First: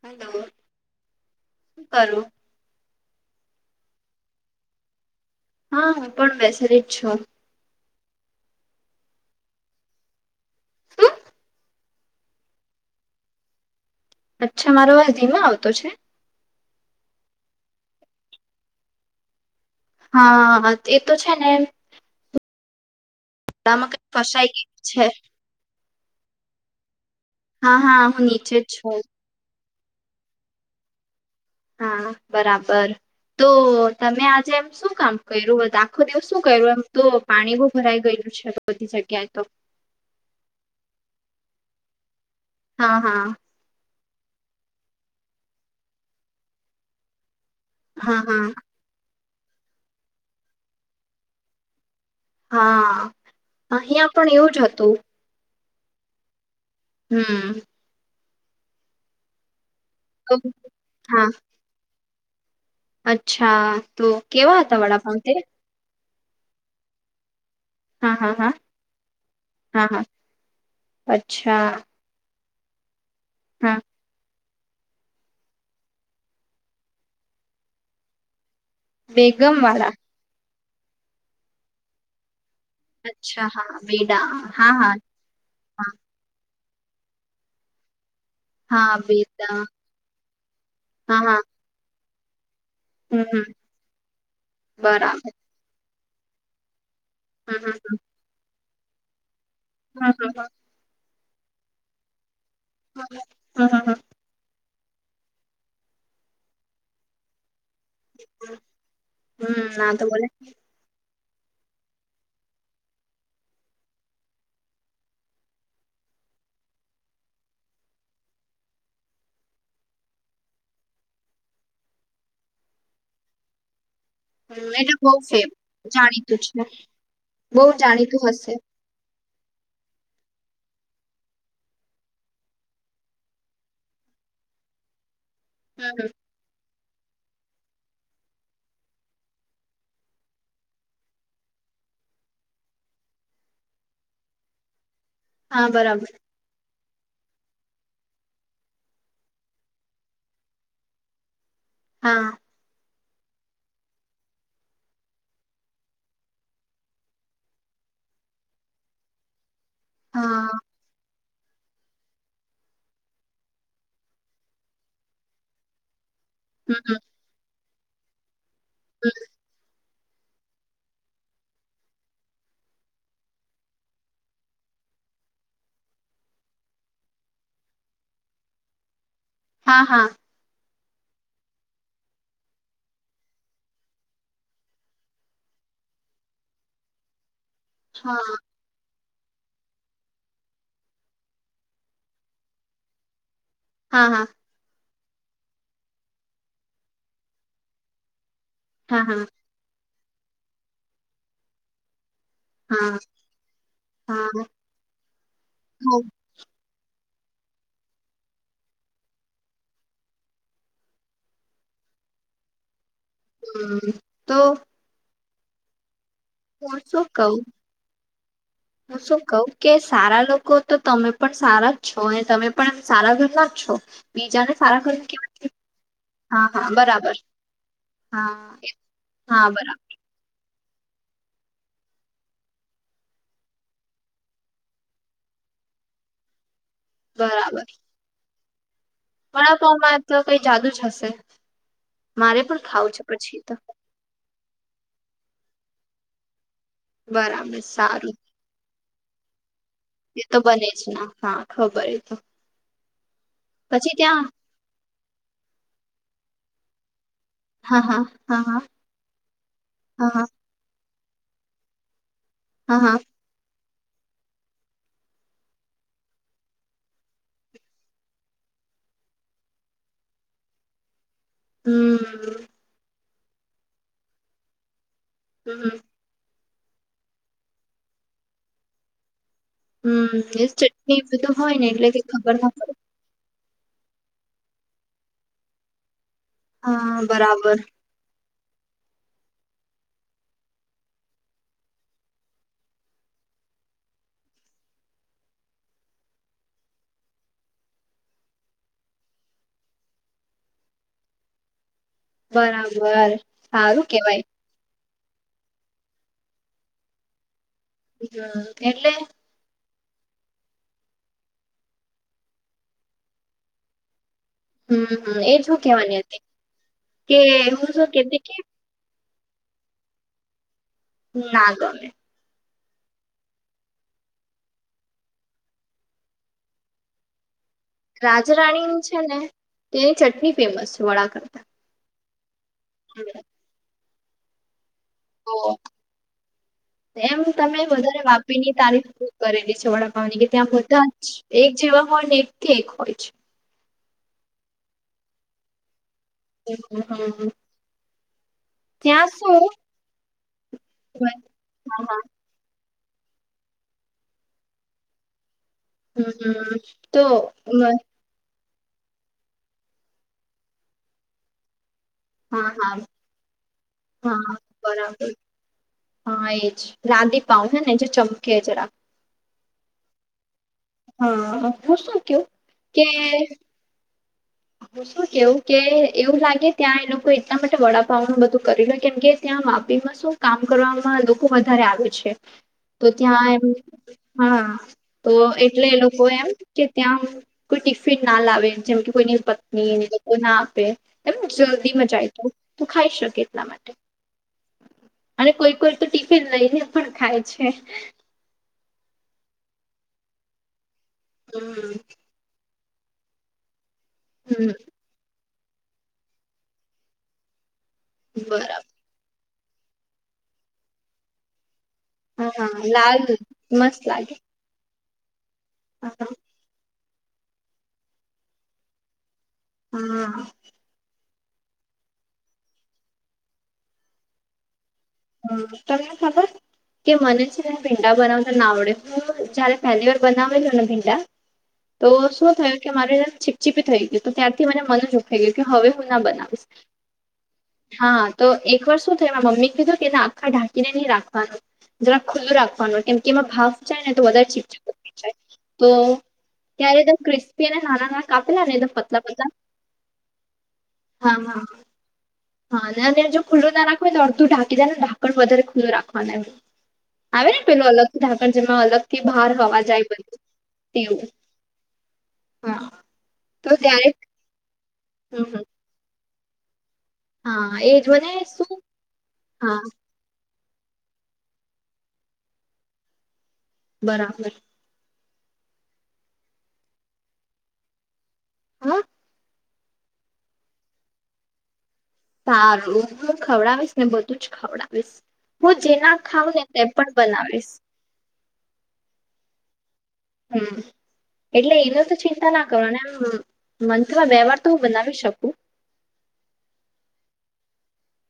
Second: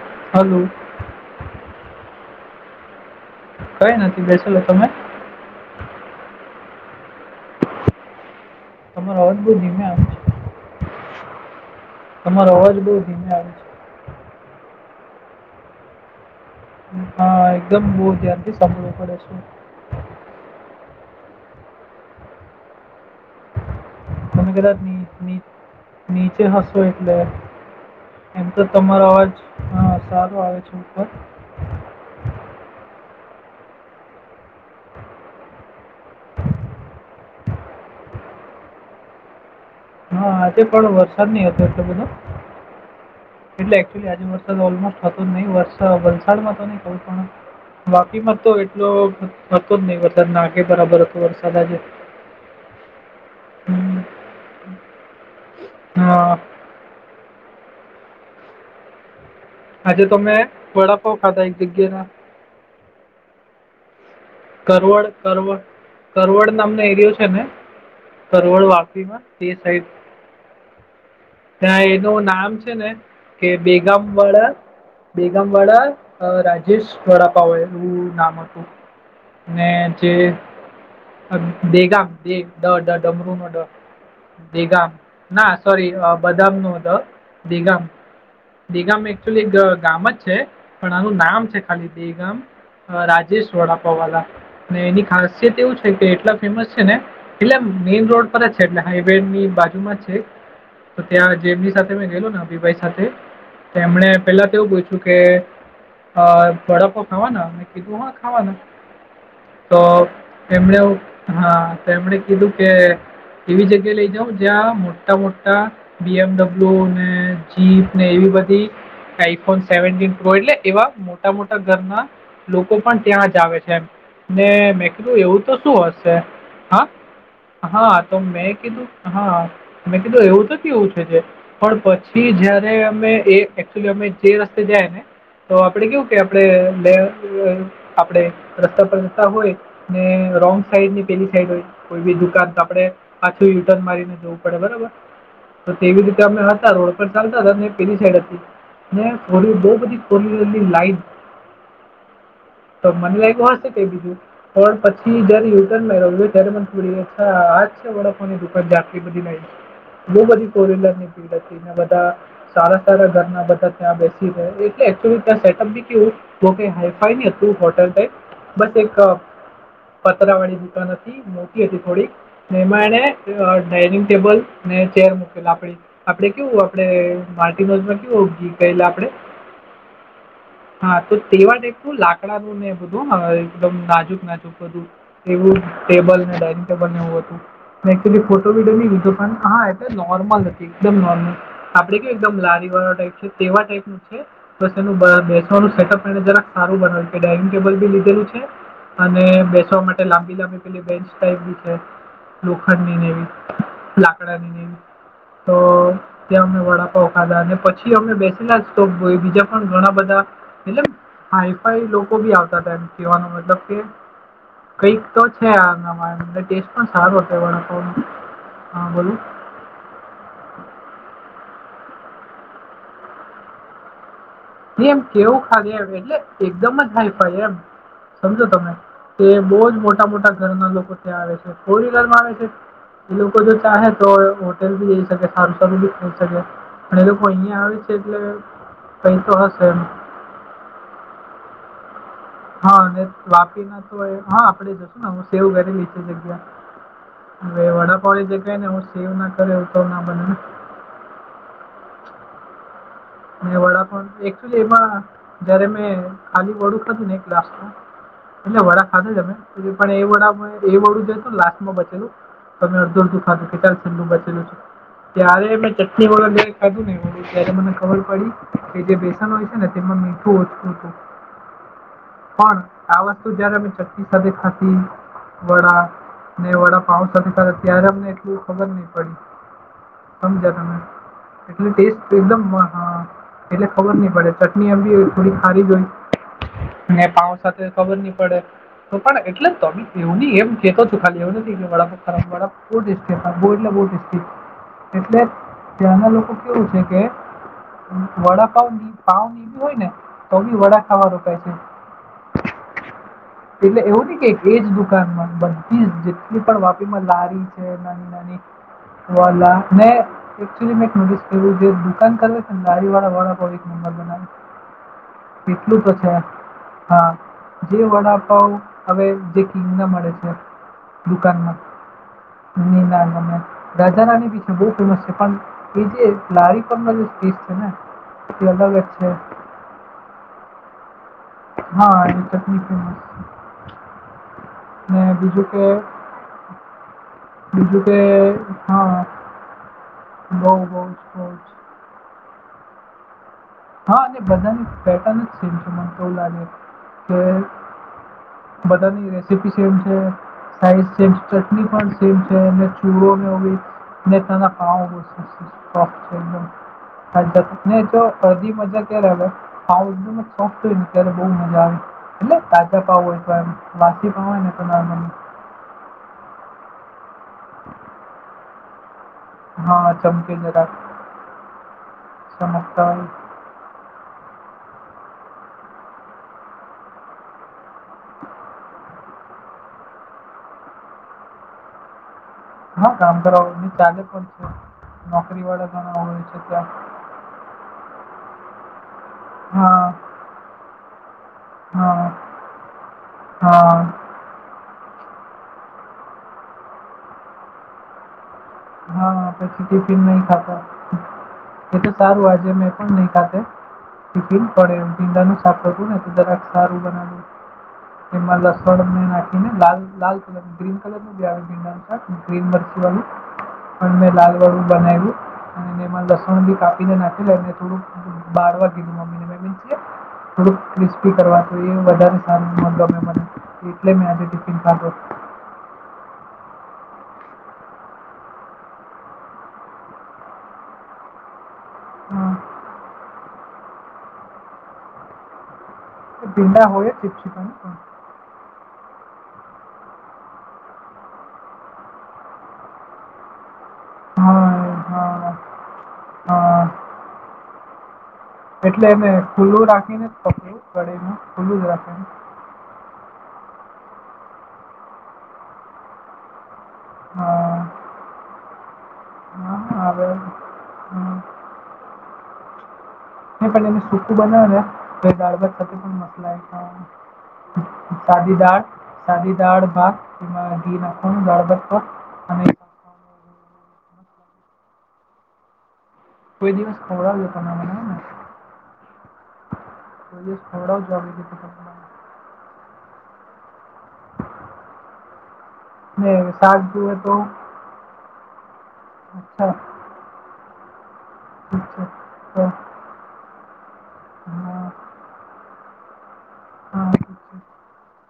Hello શું કરો કઈ નથી ક્રરતો તમે હા હું પણ મેસરી જ છું તમારો અવાજ બઉ ધીમે આવે છે તમારો અવાજ બહ ધીમે આવે છે. અચ્છા મારો વાસ ધીમા આવતો છે. હા એકદમ બહુ ધ્યાનથી સમજવું પડે છે હા એ તો છે ને માં કઈ તમે ફસાઈ ગયું કદાચ છે ની- ની- નીચે હસો એટલે હા હા હું એમ નીચે તો જ છું તમારો અવાજ હા સારું આવે છે. હા બરાબર તો તમે આજે એમ શું કામ કર્યું આખો દિવસ શું કર્યું એમ તો પાણી બહ ભરાઈ ગયેલું છે. શગ્યા તો હા આજે પણ વરસાદ નહ હતો એટલ બધો હા હા એટલે એકચુલી આજે વરસાદ ઓલમોસ્ટ હતો જ નહી વરસા વલસાડમાં તો નઈ ક પણ હા વાપીમાં હા તો એટલો હતો જ નહ વરસાદ નાખે બરાબર હતો વરસાદ આજે હા હમ, અહિયાં પણ એવું જ હતું હા હમ આજે તો તમે વડાપ હા ખાધા એક જગ્યા ના અચ્છા તો કેવા હતા કરવડ વડાપાઉ તે કરવડ કરવડ નામનો એરિયો છે ને હા હા હા કરવડ વાપીમાં તે હા સાઈડ હા અચ્છા ત્યાં નું નામ છે ને કે હા બેગામ વડા બેગામવાળા રાજેશ વડાપાઉ હો નામ હતું બેગમ વાળા મેને જે દેગામ બે ડ દ ડમર અચ્છા હા બેડા ન હા બેગામ હા ના હા સોરી બદામ નો હતો દીગામ હા દગામ એકચુલી એક બેદા ગામ જ છે પણ આનું હા હા નામ છે ખાલી દેગમ હમ હમ રાજેશ વડાપાવાલા એની બરાબર ખાસિયત એવું છે કે એટલા ફેમસ છે ને હમ એટલે હમ મેઈન રોડ પર જ છે એટલે હાઈવે ની બાજુમાં છે તો ત્યાં જેમની સાથે મેં ગયલને અભિભાઈ સાથે હમ હમ એમને પેલા તોવું પું તો કે બડકો ખાવાના કીધું હ ખાવાના હમ ના તો બોલે એમણે હા તો એમણે કીધું કે એવી જગ્યા લઈ જાઉ જ્યાં મોટા મોટા બી એમડબલ્યુ ને જીપ ને એવી બધી આઈફોન સેવ પ્રો એટલે એવા મોટા મોટા ઘરના લોકો પણ ત્યાં જ આવે છે એ હમ, ને મેં એટલે બઉ કીધું એવું ફેમ તો શું હશે જાણીતું છે બહુ હા હા તો જાણીતું મેં હશે કીધું હા મેં કીધું એવું તો કેવું છે જે પણ પછી જયારે અમે એચુલી અમે જે રસ્તે જાય ને તો આપડે હમ કેવું હમ કે આપડે આપડે રસ્તા પર રસ્તા હોય ને રોંગ સાઈડ ની પેલી સાઈડ હોય કોઈ બી દુકાન તો આપડે પાછુંટર્ન મારીને પડે હા બરોબર તેવી બરાબર રીતે અમમે હતા રોડ ચાલતા હતા પેલી સાઈડ હતી ને થોડી બહ બધી થો લાઈન હા તો મને લાગું હશે કે બીજું પણ પછી જયારે યુટન રહ ત્યારે થોડીા આજ છે વળકોની દુ બધી બહુ બધી હા ફોર વ્લર ની ભીડ હતી બધા સારા સારા ઘરના બધા ત્યાં બેસી ગ એટલેચલી ત્યાં સેટઅપ બી કેવું જોકે હમ હમ હાઈફાઈ નહી હતું હોટલ ટ બસ એક હમ પતરા વાળી દુકાનથી મોતી હતી થોડીક ને એમાં એને ડાઇનિંગ ટેબલ ને ચેર મૂકેલ આપડી આપડે કેવું આપડે મા્ટનોઝમાં કેવું પહેલા આપડે હા હા હા તો તેવાનેું લાકડાનું ને તુ દુ કદમ નાજુક નાજુક બધું એવું ટેબલને ડઇનિંગ ટેબલને એવું હતું મેં એકચુલી હા ફોટો વિડીયો ન લીધો પણ હા એ નોર્મલ હતી એકદમ નોર્મલ આપડે કયું એકદમ લારી વાળા ટાઈપ છે તેવા હા નહી હા એ બેસવાનું સેટઅપ જરાક સારું બના્યું ડઇનિંગ ટેબલ બી લીધેલું છે હા અને હા બેસવા માટે લાંબી લાંબી પે બેન્ચ ટાઈપી છે લોખંડ હા હા નીવી હા, લાકડાની તો ત્યાં અમે વડાપાવ ખાધા અને પછી અમે બેસેલા તો બીજા પણ ઘણા બધા એટ હાઈફાઈ લોકો ભી આવ કવાનું મતલબ કે હમ. તો કઈક તો છે આના ટેસ્ટ હું પણ શું સારું કઉ હતો વડાપનું હા હું બોલો શું કવ કે સારા લોકો તો તમે પણ સારા જ છો અને તમે પણ સારા ઘરના જ છો બીજાને સારા એ ઘર એમ કેવું કેવા ખા એ એટલે હા હા એકદમ જ હાઈ બરાબર ફાઈ એમ સમજો તમે હા તે હા બહુજ બરાબર મોટા મોટા ઘરના લોકો ત્યાં આવે છે ફોર વ્હીલર માં આવે છે એ લોકો જો ચાહે તો હોટલ ભી જ સકે સારું સારું ભી ખઈ સકે અ એ તો પો આ વિ છેેટલે કંઈ પળકોમાં તો કઈ જાદુ જ હશે મારે પણ હા ખાવું છે અને પછી તો વાપીના તો હા આપડે જશું ને હ સેવું કરેલી છે જગ્યા બરાબર હવે વડાપઉ સારું જે ક ને એ સેવ ના કરે એવું તો ના એ બને તો બને છે ના હા ખબર એ તો અને વડાપ પછી ત્યાં એકચુલી એમાં જયારે મેં ખાલી વડુંખ હતું ને લ હા હા હા એટલે હા વડા ખાધા જમે એ હા હા વડા એ વડું જ તો લાસ માં બચેું ત હા હા અધધ લું ત્યારે મે ચટ વા જ ખાધું ને મ ખબર પડી કે જે બેસન હોય છે ને તેમાં મીઠું ઓછું હતું હમ પણ આ વસ્તુ જયારે અમે ચટકી સાથે ખાતી હમ વડા ને વડા પાઉસ ત્યારે અમને એટલું ખબર નહી પડી હમ એ સમજ્યા તમે ચટણી બધું હોય ને એટલે કે ટેસ્ટ ખબર એકદમ ના પડે એટલે ખબર નહ પડે ચટણી એી હો થોડી ખારી જ હોય હા ને પાાવ બરાબર સાથે ખબર નહી પડે તો પણ એટલે તમે એવની એમ કેતો છો ખાલી એવું નથી કે ખરાબળ કે બો એટલે બહુ ટેસ્ટી એટલે ત્યાંના લોકો કેવું છે કે વડાપાવ ભાવની બી હોય ને તો બી વડા ખાવા રોકાય છે બરાબર એટલે સારું એવું નહીં કેવાય કે એક એજ દુકાનમાં બધી જ જેટલી પણ વાપીમાં લારી કે નંદની હમ એટલે વાલા એકચ મે એક નોટિસ ક દુકાન કર છે ને ગાડી વાળા વાળ નંબર હમ હમ, એ બનાવે શું એટલું તો કેવાની છે હતી હા કે હું શું જે કેતી કે વડાપાવ હવે જે કિંગ ના મળે છે ના દુકાનમાં ગમે નિ નાને દજની વિષભ ઉપલો શફાન એ જે લારી પણનો જે સ્પીડ છે ને એ અલગ જ રાજરાણી છે ને તેની ચટણી ફેમસ છે વડા કરતા હાજ ચકલીક હમ મેને બીજું કે એમ તમે બીજું કે વધારે વાપરીની હા તારીફૂ કરેલી છે વડાપાવની કે ત્યાં બહુ બહુ બધા જ બહુ એક જ જેવા હોય ને એક થી એક હોય છે હા અને બધાની પેટર્ન જ છેમ છે મને તોવું લાગે છે હમ કે હમ. ત્યાં બધાની રેસીપી શું સેમ છે સા સે છે ચટ હા પણ હા સે છે ચૂો મેી મે ત ના ખા હમ હમ તો હા હ તો અડધી મજા ત્યારે આવે એકદમ જ સોય ને ત્યારે બહ મજા આવે એટલે હા તાજા પાવ હોય તો એમ વાસી પાવ હા હોય ને તોમ બરાબર હા એ જ રાંધી પાઉને એ ચમકેરા હા ચમકી જ હા હું શું કું કે ચમકતા હોય હું શું કેવું કે એવું લાગે ત્યાં એ લોકો એટલા માટે વડાપાવ નું બધું કરી લો કેમ કે ત્યાં વાપીમાં શું કામ કરવામાં લોકો વધારે આવે છે તો હા કામ ત્યાં એમ કરાવો ને ચાલે પણ હા છે તો એટલે નોકરીવાળા એ ઘણા લોકો હોય એમ છે કે ત્યાં કોઈ ટિફિન ના લાવે જેમ કે કોઈ પત્ની હા લોકો ના આપે એમ જલ્દી મજાય હા ત તું ખાઈ શકે માટે હા અને કોઈ કોઈ તો ટિફિન લઈને પણ ખાય છે હા પ ટિફિન નહી ખાતા હમ એ તારું આજ મે ન ક ટપ હમ પર પી ું ને તોક સારું બનાવ એમાં લ બરાબર ડર મે નાખી લ લાલ કલર ગ્રીન કલરી આવે ગ્રીન હા બરી લાલ વાી મસ્ત પણ મેં લાગે લાલ વરું બનાવ્યું હા અનેમાં લસ બી કાપીને નાખી લે અને થોડું બાારવા કીધું મી હમ થ ક્રિસ્પી કરવા એ વધારે સારો મેને એટલે મેં આજે ટિફિન ખાધો હમ તમને ખબર કે મને છે પીંડા બનાવતા ના આવડે જયારે પેલી વાર બનાવેલોો ને ભીંડા તો શું હા થયું કે મારેમ છીપછીપી થઈ ગય તો ત્યારથી મને મન જખાઈ ગયું કે હવે ભીંડા હોય જ કેપ્સિકમ પણ હા તો એક વાર શું થાય એ મમ્મી કીધું એના આખા ઢાંકીને નહીં રાખવાનું જરાક ખુલ્લું રાખવાનું કેમ કે એમાં ભાવ વધારે ચીપચ હા હા તો હા ત્યારેદમ ક્રિસ્પી અને નાના ના એટલે એને ખુલ્લું રાખીને પપડું કળીું હા હા ખુલ્લું જ રાખી હા અને જો ખુલ્લું ના રાખ હો ને અડું ઢાકીાય ને ઢાકણ વધારે ખુલ્લું રાખવાના એું આવે ને હા પેલું અલગથી ઢાકણ જેમાં અલગ થી બહાર હા હોવા જાય હા હવે બધું તેવું હા હા ન તો પણ એને ત્યારે સૂકું બનાવ હમ દાળ હમ ભાત સાથે પણ મલા હા ખવા એજ મને સાદી શું દાળ સાદીી હા દાળ ભાગ માં દી ના ગાળ દ તો અને બરાબર કોઈ દિવસ ખવડાવ ત મને ને હા પ થોડા જબ સારું હ ખવડાવીશ ને બધું જ ખવડાવીશ હું જેના ખઉં ને તે શાક પણ જુએ તો બનાવીશ અચ્છા હમ એટલે ઠીક એનો છે તો ચિંતા ના કરો અનેમ મંથમાં બે વાર તો હું હા બનાવી શકું હા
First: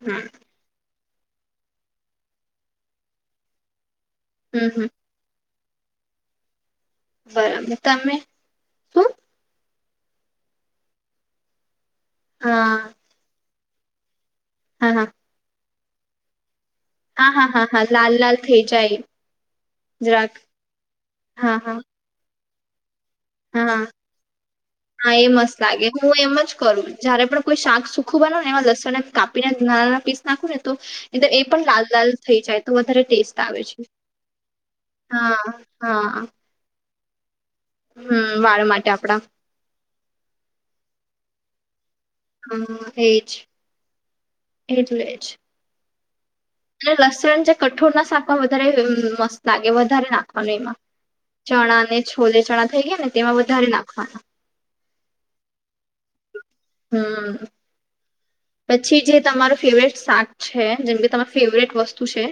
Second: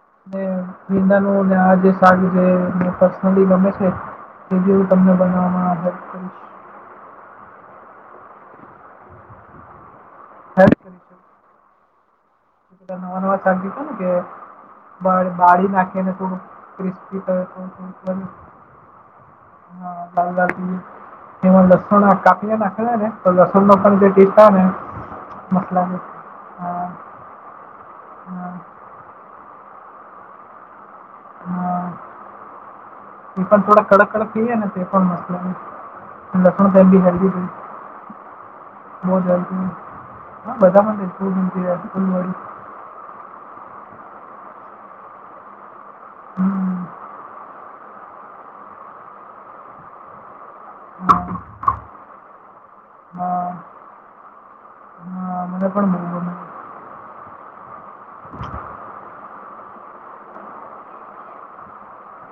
હમ વિીંદ નું ને આ જે સારું છેને પર્સનલી ગમે છે એ હમ બવું હમ તમને બનાવવામાં આવે બરાબર તમે શું હા છે હા લા નવા નવા સાકીધ ને કે હા હા બાળી નાખીને થડું હા હા હા હા લાલ લાલ થઈ જાય હા જરાક દદા કે હા હા લસણ કાપિયા દાખલા તો હા લસુણમાં પણ જે ટતા ને હા એ મસ્ત લાગે મતલાે હું એમ જ કરું જયારે પણ કોઈ શાક સુખું બનો ને હા એમાં લસણને કાપીને નાના નાના પીસ નાખો ને તો એ પણ હા લાલ લાલ થઈ જાય તો વધારે ટેસ્ટ એ આવે પણ છે થોડા કડક કડક થઈ જાય હા હા ખ ટાઈમ બ હેલ્દી છે હમ વાળ માટે બહ આપડા જલ્દી હતી હા બધામાં જું ફુલી હ એજ એટ એજ હમ અને લસણ જે કઠોળ ના શાક માં વધારે મસ્ત લાગે વધારે નાખવાનું એમાં [unintelligible] ચણા ને છોલે ચણા થઈ ગયા ને તેમાં હા વધારે નાખવાના હા પણ ગમે હમ પછી જે તમારું ફેવરેટ શાક છે જેમ કે તમારી ફેવરેટ વસ્તુ છે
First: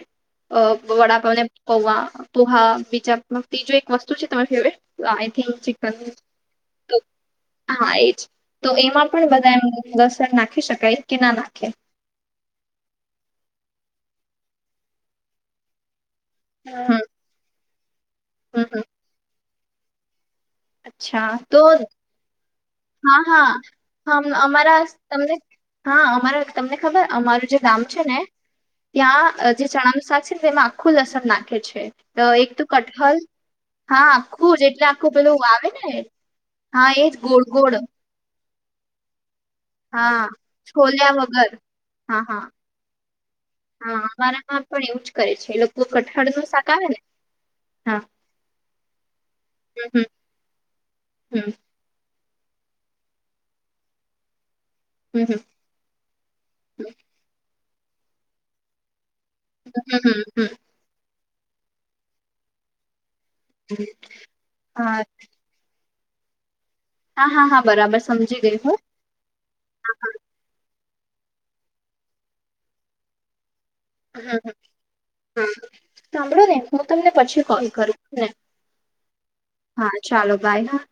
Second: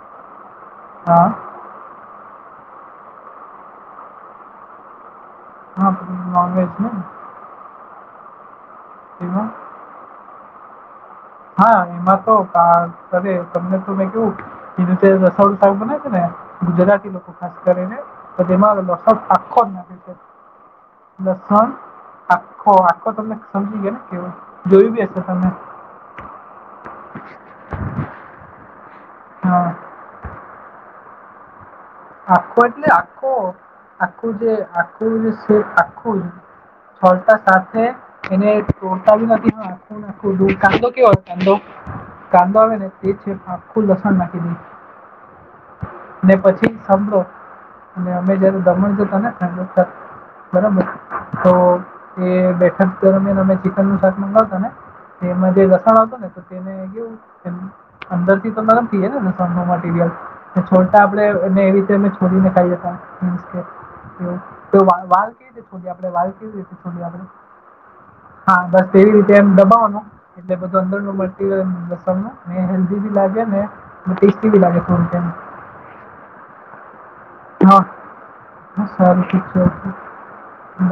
હા વડાપાવને પૌવા પોહા બીજા ત્રીજું એક વસ્તુ છે તમારી ફેવરેટ આઈ થિક ચિકન હા પેલું નોનવેજ ને તો હા એજ તો એમાં પણ બધા એમ લસણ નાખી શકાય કે ના નાખે હા એમાં તો અરે તમને તો મે કેવું એ રીતે રસોડું સા બને છે ને હમ ગુજરાતી ખાસ કરીને તો હમ તેમાં હમ લસણ આખો જ નાખ અચ્છા તો. આખો આખો હા તમને હા સમજી ગયો ને કેવ હમ અમારા જોયું બી હશે તમને તમે. હા અમારા તમને ખબર અમારું જે ગામ છે ને. ત્યાં જે હા ચણાનું શાક છે ને તેમાં આખું લસણ નાખે છે. તો એક આખો તો એટલે કટહલ આખો હા આખું જે જ એટલે પેલું આખું આવે ને આખું. હા એજ છોલતા ગોળ ગોળ સાથે એને તોડતા બી નથી હા ને કાંદો છોલ્યા કેવા વગર કાંદો હા હા કાંદો આવે ને તે છે. આખું હા લસણ નાખી દે અમારામાં પણ એવું જ કરે છે એ લોકો કઠાળ ને નું શાક પછી આવે ને. હા અમે જયારે દમણ ગ્યાતા ને ફેમિલી જોડે હમ હમ બરાબર હમ તો. એ બેઠક દરમિયાન અમે ચિકન નું શાક મગાવતા ને હમ એમાં જે લસણ આવતૂ ને. તેને હમ કેવું અંદર હમ થી હમ હમ. [unintelligible] છોટા આપે. અને એ રીતે અમે છોડીને ખાઈ જતા હા વા. [unintelligible] હા હા હા બરાબર સમજી ગઈ હા હું. બસ એવી રીતે એમ દબાવો ને એટલે બધું અંદર ની મટીરીયલ મસોલો હલ્દી ની લાગેને. હમ ટેસ્ટી હમ બી લાગે હા સાંભળો ને હું તમને પછી કોલ હા કરું ને હા ચાલો બાય હા.